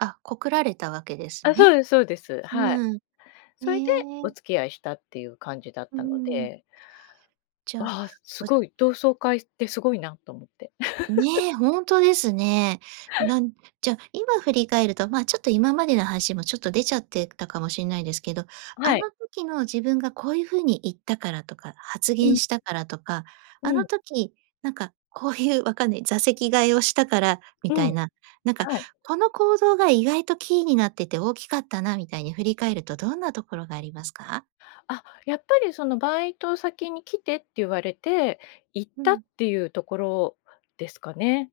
あ、告られたわけですあ、そうね。ですそうです。はい、うん。それでへおえ。付き合いしたって言う感じだっうたのん。で。じゃあ、ああ、ほ凄い、同窓会って凄いなと思って。ね、ほんとですね。なんじゃあ、今振り返ると、まあ、ちょっと今までの話も、ちょっと出ちゃってたかもしんないですけど、あはい。の時の自分が、こういう風に言ったからとか、発う言ん。したからとか、あうのん。時なんか、こういう、分かんない、座席替えをしたから、みうたいん。な。なんか、はい。この行動が、意外とキーになってて、大きかったな、みたいに振り返ると、どんなところがありますか？あ、やっぱり、その「バイト先に来て」って、言われて行っうたん。っていうところですかね。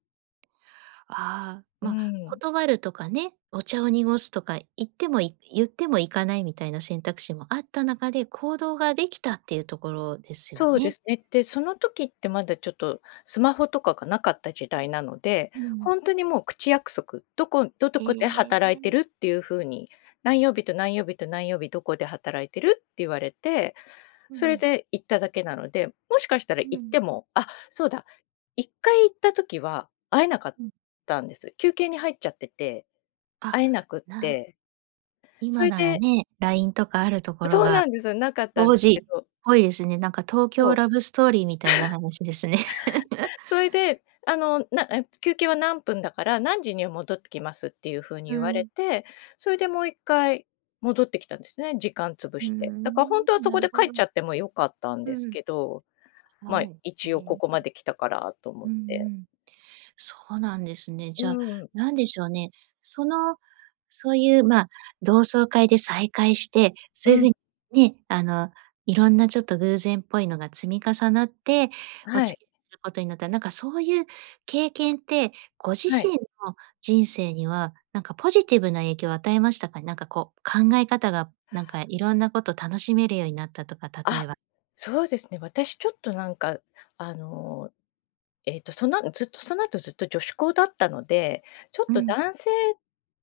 ああ、うーまあ、ん。断るとかね、お茶を濁すとか、言ってもい言っても行かないみたいな選択肢もあった中で、行動が出来たっていうところですよそうでね。すね。で、その時って、まだちょっとスマホとかがなかった時代なので、うん。ほんとにもう口約束、何処んど何へ処で働いてえ。るっていう風に、何曜日と、何曜日と、何曜日、何処で働いてるって言われて、うそれん。で行っただけなので。もしかしたらう行っん。てもあ、そうだ、1回行った時は会えなかっうん。たんです。休憩に入っちゃってて、あ、会えなくっなて、そ今いならでね、LINE とかあるところそうが、なんですよ。なかったんで当すけ時っど。ぽいですね。なんか東そ京う。ラブストーリーみたいな 話ですね。そいで、あの、な、あっと、休憩は何分だから、「何時には戻ってきます」っていう風にう言われん。て、それで、もう1回戻ってきたんですね、時間潰うーして。だか、ほん、んとは、そなこるでほ帰っちゃど。っても良かったんうですん。けど、まあ、はい、一へ応こえ。こまで来たからと思うんっうて。ん。そうなんですね。うじゃあ、ーん。何でしょうね。その、そういう、ま、同窓会で再会して、うそういうん。風にね、あの色んな、ちょっと偶然っぽいのが積み重なって、おはい。付き合いする事になった、なんか、そういう経験って、ご自はい。身の人生には、なんかポジティブな影響を与えましたかね？なんかこう、考え方がなんか色んな事を楽しめるようになったとか、例えあ、ば。そうですね。私ちょっとなんか、あの、えーと、その、ん、ずっと、その後、ずっと女子校だったので、ちょっうとん。男性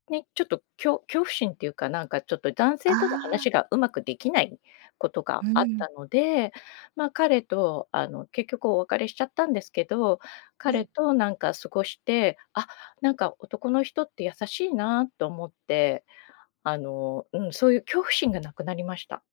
に、ちょっと、きょ恐怖心っていうか、なんか、ちょっと男あ性とのあ。話がうまく出来ない事がうあっん。たので、まあ、彼とあの、結局お別れしちゃったんですけど、は彼い。となんか過ごして、あ、なんか男の人って優しいなと思って、あの、うん。そういう恐怖心がなくなりました。